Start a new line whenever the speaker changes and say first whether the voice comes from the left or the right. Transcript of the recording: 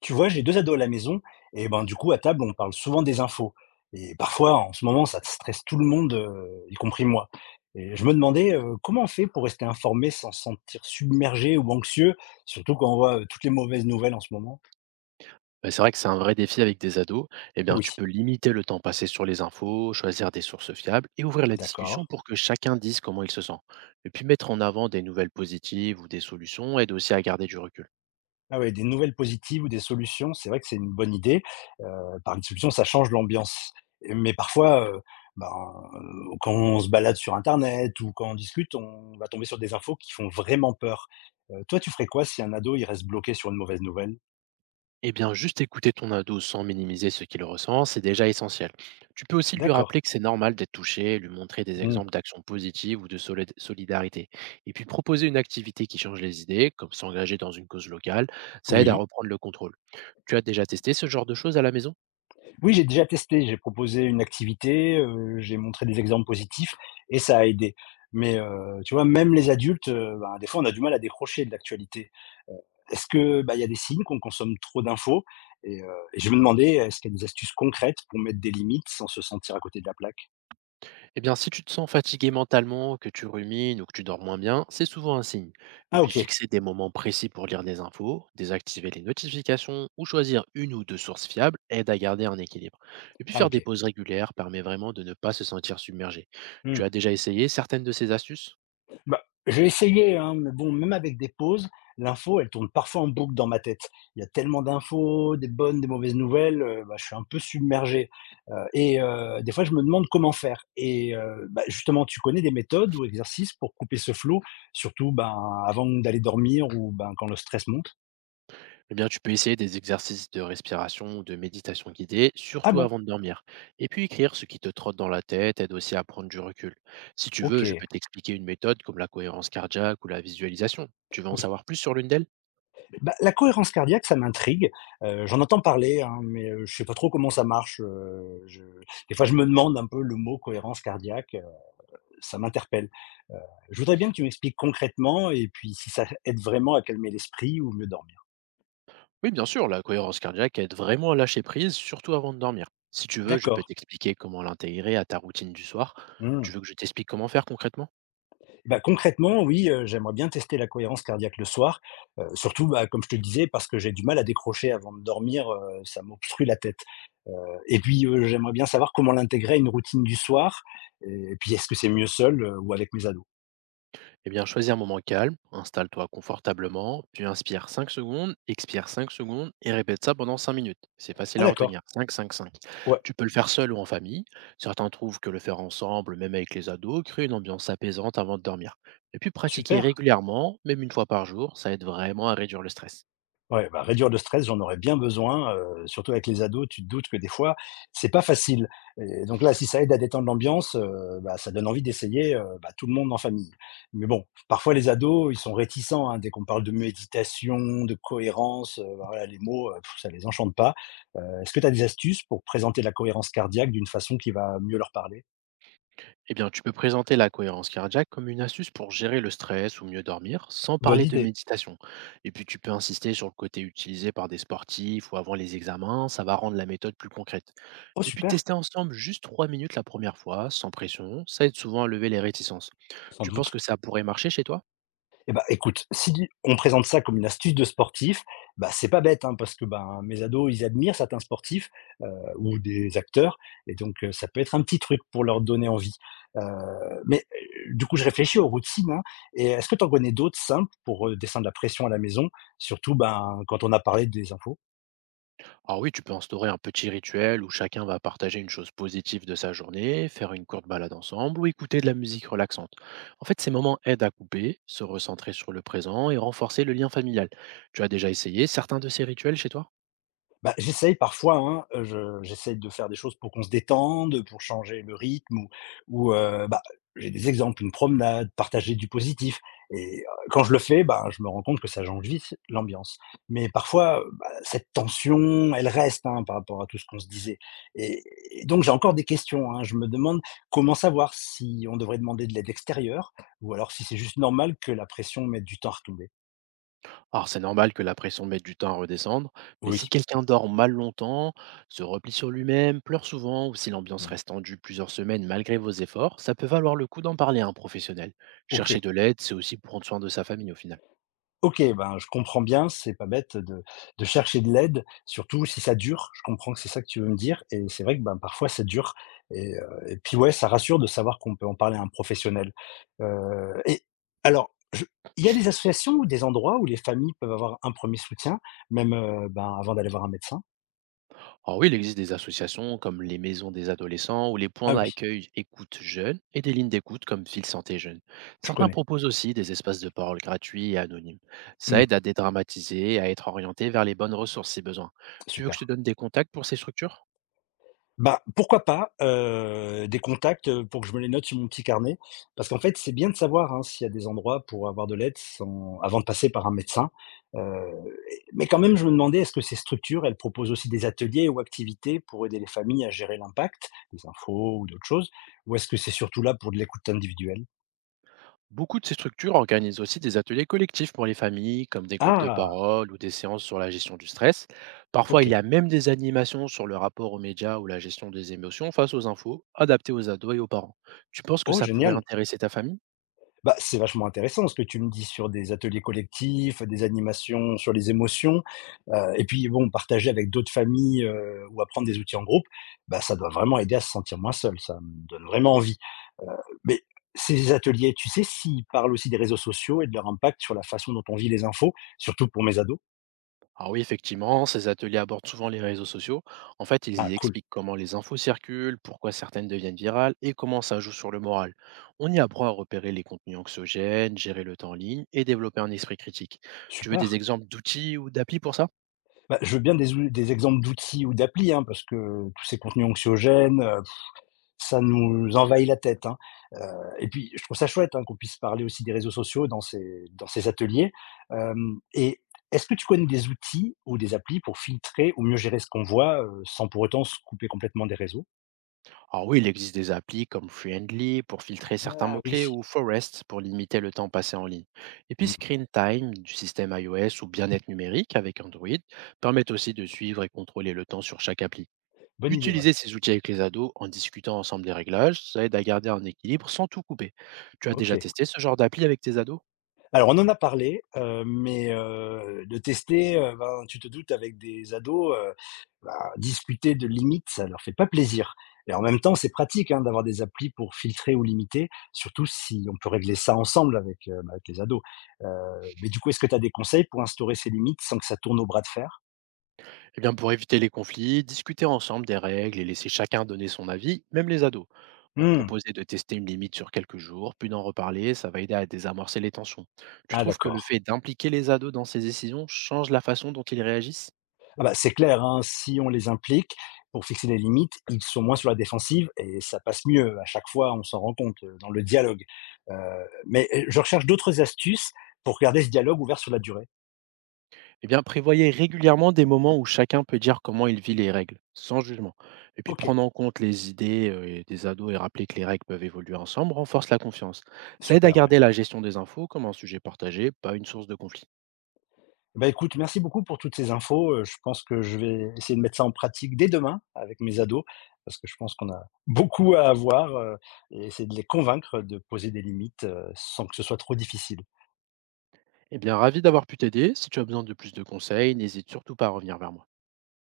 left: Tu vois, j'ai 2 ados à la maison et ben, du coup, à table, on parle souvent des infos. Et parfois, en ce moment, ça stresse tout le monde, y compris moi. Et je me demandais, comment on fait pour rester informé sans se sentir submergé ou anxieux, surtout quand on voit, toutes les mauvaises nouvelles en ce moment?
right: Bah, c'est vrai que c'est un vrai défi avec des ados. Eh bien,
left: Oui,
right: tu peux limiter le temps passé sur les infos, choisir des sources fiables et ouvrir la
left: d'accord.
right: discussion pour que chacun dise comment il se sent. Et puis mettre en avant des nouvelles positives ou des solutions aide aussi à garder du recul.
left: Ah ouais, des nouvelles positives ou des solutions, c'est vrai que c'est une bonne idée. Par une solution, ça change l'ambiance. Mais parfois, ben, quand on se balade sur internet ou quand on discute, on va tomber sur des infos qui font vraiment peur. Toi, tu ferais quoi si un ado, il reste bloqué sur une mauvaise nouvelle?
right: Eh bien, juste écouter ton ado sans minimiser ce qu'il ressent, c'est déjà essentiel. Tu peux aussi lui
left: D'accord.
right: rappeler que c'est normal d'être touché, lui montrer des
left: Mmh.
right: exemples d'actions positives ou de solidarité. Et puis proposer une activité qui change les idées, comme s'engager dans une cause locale, ça aide à
left: Oui.
right: reprendre le contrôle. Tu as déjà testé ce genre de choses à la maison?
left: Oui, j'ai déjà testé, j'ai proposé une activité, j'ai montré des exemples positifs et ça a aidé. Mais, tu vois, même les adultes, ben, des fois, on a du mal à décrocher de l'actualité. Est-ce que bah, il y a des signes qu'on consomme trop d'infos? Et je me demandais, est-ce qu'il y a des astuces concrètes pour mettre des limites sans se sentir à côté de la plaque?
right: Eh bien, si tu te sens fatigué mentalement, que tu rumines ou que tu dors moins bien, c'est souvent un signe. Et
left: Ah
right: puis
left: OK,
right: fixer des moments précis pour lire des infos, désactiver les notifications ou choisir une ou deux sources fiables aide à garder un équilibre. Et puis
left: ah
right: faire des
left: OK.
right: pauses régulières permet vraiment de ne pas se sentir submergé. Tu
left: Mmh.
right: as déjà essayé certaines de ces astuces?
left: Bah, j'ai essayé, hein, mais bon, même avec des pauses, l'info, elle tourne parfois en boucle dans ma tête. Il y a tellement d'infos, des bonnes, des mauvaises nouvelles, bah, je suis un peu submergé, des fois, je me demande comment faire bah, justement, tu connais des méthodes ou exercices pour couper ce flot, surtout, ben, avant d'aller dormir ou, ben, quand le stress monte?
right: Eh bien, tu peux essayer des exercices de respiration ou de méditation guidée,
left: Ah
right: surtout
left: bon?
right: avant de dormir. Et puis écrire ce qui te trotte dans la tête aide aussi à prendre du recul. Si tu veux, je
left: OK.
right: peux t'expliquer une méthode comme la cohérence cardiaque ou la visualisation. Tu veux en
left: Oui.
right: savoir plus sur l'une d'elles?
left: Bah, la cohérence cardiaque, ça m'intrigue. J'en entends parler, hein, mais, je sais pas trop comment ça marche, je des fois, je me demande un peu le mot cohérence cardiaque, ça m'interpelle. Heu, je voudrais bien que tu m'expliques concrètement et puis si ça aide vraiment à calmer l'esprit ou mieux dormir.
right: Oui, bien sûr, la cohérence cardiaque aide vraiment à lâcher prise, surtout avant de dormir. Si tu veux, je peux
left: D'accord.
right: t'expliquer comment l'intégrer à ta routine du soir. Tu
left: Mmh.
right: veux que je t'explique comment faire concrètement?
left: Bah, concrètement, oui, j'aimerais bien tester la cohérence cardiaque le soir, surtout, bah, comme je te disais, parce que j'ai du mal à décrocher avant de dormir, ça m'obstrue la tête, heu et puis, j'aimerais bien savoir comment l'intégrer à une routine du soir et puis est-ce que c'est mieux seul, ou avec mes ados?
right: Eh bien, choisis un moment calme, installe-toi confortablement, puis inspire 5 secondes, expire 5 secondes et répète ça pendant 5 minutes. C'est facile
left: Ah
right: à
left: d'accord,
right: retenir. 5, 5, 5.
left: ouais,
right: Tu peux le faire seul ou en famille. Certains trouvent que le faire ensemble, même avec les ados, crée une ambiance apaisante avant de dormir. Et puis pratiquer
left: super.
right: régulièrement, même une fois par jour, ça aide vraiment à réduire le stress.
left: Ouais, bah, réduire le stress, j'en aurais bien besoin, surtout avec les ados, tu te doutes que des fois, c'est pas facile et donc là, si ça aide à détendre l'ambiance, bah, ça donne envie d'essayer, bah, tout le monde en famille. Mais bon, parfois les ados, ils sont réticents, hein, dès qu'on parle de méditation, de cohérence, bah, voilà les mots, ça les enchante pas. Est-ce que tu as des astuces pour présenter la cohérence cardiaque d'une façon qui va mieux leur parler?
right: Eh bien, tu peux présenter la cohérence cardiaque comme une astuce pour gérer le stress ou mieux dormir, sans
left: Bonne
right: parler de
left: idée.
right: méditation. Et puis, tu peux insister sur le côté utilisé par des sportifs ou avant les examens, ça va rendre la méthode plus concrète.
left: Oh
right: Et puis,
left: super!
right: tester ensemble juste 3 minutes la première fois, sans pression, ça aide souvent à lever les réticences.
left: Sans
right: Tu penses que
left: doute.
right: ça pourrait marcher chez toi?
left: Eh ben, écoute, si on présente ça comme une astuce de sportif, bah, c'est pas bête, hein, parce que, ben, mes ados, ils admirent certains sportifs, heu, ou des acteurs et donc, ça peut être un petit truc pour leur donner envie. Heu, mais, du coup, je réfléchis aux routines, hein, et est-ce que tu en connais d'autres simples pour, descendre la pression à la maison? Surtout, ben, quand on a parlé des infos.
right: Alors oui, tu peux instaurer un petit rituel où chacun va partager une chose positive de sa journée, faire une courte balade ensemble ou écouter de la musique relaxante. En fait, ces moments aident à couper, se recentrer sur le présent et renforcer le lien familial. Tu as déjà essayé certains de ces rituels chez toi?
left: Bah, j'essaye parfois, hein, je j'essaye de faire des choses pour qu'on se détende, pour changer le rythme ou, bah, j'ai des exemples, une promenade, partager du positif et quand je le fais, ben, je me rends compte que ça change vite l'ambiance. Mais parfois, bah, cette tension, elle reste, hein, par rapport à tout ce qu'on se disait et et donc j'ai encore des questions, hein. Je me demande comment savoir si on devrait demander de l'aide extérieure ou alors si c'est juste normal que la pression mette du temps à retomber?
right: Alors, c'est normal que la pression mette du temps à redescendre, mais
left: Oui,
right: si quelqu'un dort mal longtemps, se replie sur lui-même, pleure souvent, ou si l'ambiance
left: mmh,
right: reste tendue plusieurs semaines malgré vos efforts, ça peut valoir le coup d'en parler à un professionnel. Chercher
left: OK.
right: de l'aide, c'est aussi prendre soin de sa famille au final.
left: OK, ben, je comprends bien, c'est pas bête de chercher de l'aide, surtout si ça dure. Je comprends que c'est ça que tu veux me dire et c'est vrai que, ben, parfois ça dure et heu et puis, ouais, ça rassure de savoir qu'on peut en parler à un professionnel. Et alors, je Il y a des associations ou des endroits où les familles peuvent avoir un premier soutien, même, ben, avant d'aller voir un médecin?
right: Alors oui, il existe des associations comme les maisons des adolescents ou les points
left: Ah oui,
right: d'accueil écoute jeunes et des lignes d'écoute comme Fil Santé Jeune.
left: je
right: Certains
left: connais.
right: proposent aussi des espaces de parole gratuits et anonymes. Ça
left: Mmh,
right: aide à dédramatiser et à être orienté vers les bonnes ressources si besoin. Tu veux que
left: super.
right: je te donne des contacts pour ces structures?
left: Bah, pourquoi pas, des contacts, pour que je me les note sur mon petit carnet. Parce qu'en fait, c'est bien de savoir, hein, s'il y a des endroits pour avoir de l'aide sans avant de passer par un médecin, heu mais quand même, je me demandais, est-ce que ces structures, elles proposent aussi des ateliers ou activités pour aider les familles à gérer l'impact, des infos ou d'autres choses? Ou est-ce que c'est surtout là pour de l'écoute individuelle?
right: Beaucoup de ces structures organisent aussi des ateliers collectifs pour les familles, comme des groupes de
left: Ah!
right: parole ou des séances sur la gestion du stress. Parfois, il y
left: OK.
right: a même des animations sur le rapport aux médias ou la gestion des émotions face aux infos, adaptées aux ados et aux parents. Tu penses que
left: Oh
right: ça pourrait
left: génial!
right: intéresser ta famille?
left: Bah, c'est vachement intéressant ce que tu me dis sur des ateliers collectifs, des animations sur les émotions, et puis bon, partager avec d'autres familles, ou apprendre des outils en groupe, bah, ça doit vraiment aider à se sentir moins seul, ça me donne vraiment envie. Mais ces ateliers, tu sais s'ils parlent aussi des réseaux sociaux et de leur impact sur la façon dont on vit les infos, surtout pour mes ados?
right: Alors oui, effectivement, ces ateliers abordent souvent les réseaux sociaux. En fait, ils
left: Ah
right: y
left: cool,
right: expliquent comment les infos circulent, pourquoi certaines deviennent virales et comment ça joue sur le moral. On y apprend à repérer les contenus anxiogènes, gérer le temps en ligne et développer un esprit critique. Tu veux
left: super.
right: des exemples d'outils ou d'applis pour ça?
left: Bah, je veux bien des exemples d'outils ou d'applis, hein, parce que tous ces contenus anxiogènes, ça nous envahit la tête, hein, heu et puis je trouve ça chouette, hein, qu'on puisse parler aussi des réseaux sociaux dans ces ateliers, hem et est-ce que tu connais des outils ou des applis pour filtrer ou mieux gérer ce qu'on voit, sans pour autant se couper complètement des réseaux?
right: Alors oui, il existe des applis comme Friendly pour filtrer certains
left: Ah oui,
right: mots-clés ou Forest pour limiter le temps passé en ligne. Et puis
left: mmh,
right: Screen Time du système iOS ou Bien-être numérique avec Android permettent aussi de suivre et contrôler le temps sur chaque appli.
left: bonne idée, ouais,
right: Utiliser ces outils avec les ados en discutant ensemble des réglages, ça aide à garder un équilibre sans tout couper. Tu as
left: OK.
right: déjà testé ce genre d'appli avec tes ados?
left: Alors on en a parlé, de tester, ben, tu te doutes avec des ados, bah, discuter de limites, ça leur fait pas plaisir. Et en même temps, c'est pratique hein, d'avoir des applis pour filtrer ou limiter, surtout si on peut régler ça ensemble avec, bah, avec les ados. Mais du coup, est-ce que tu as des conseils pour instaurer ces limites sans que ça tourne au bras de fer?
right: Eh bien, pour éviter les conflits, discuter ensemble des règles et laisser chacun donner son avis, même les ados. Bon,
left: Mmh,
right: proposer de tester une limite sur quelques jours, puis d'en reparler, ça va aider à désamorcer les tensions. Tu
left: ah
right: trouves que le
left: d'accord.
right: fait d'impliquer les ados dans ces décisions change la façon dont ils réagissent?
left: Ah bah, c'est clair, hein, si on les implique pour fixer des limites, ils sont moins sur la défensive et ça passe mieux. À chaque fois, on s'en rend compte, dans le dialogue. Heu, je recherche d'autres astuces pour garder ce dialogue ouvert sur la durée.
right: Eh bien, prévoyez régulièrement des moments où chacun peut dire comment il vit les règles, sans jugement. Et puis,
left: OK,
right: prendre en compte les idées et des ados et rappeler que les règles peuvent évoluer ensemble renforce la confiance. Ça aide à
left: super, ouais.
right: garder la gestion des infos comme un sujet partagé, pas une source de conflit.
left: Bah, écoute, merci beaucoup pour toutes ces infos, je pense que je vais essayer de mettre ça en pratique dès demain avec mes ados, parce que je pense qu'on a beaucoup à avoir, et essayer de les convaincre de poser des limites, sans que ce soit trop difficile.
right: Eh bien, ravi d'avoir pu t'aider. Si tu as besoin de plus de conseils, n'hésite surtout pas à revenir vers moi.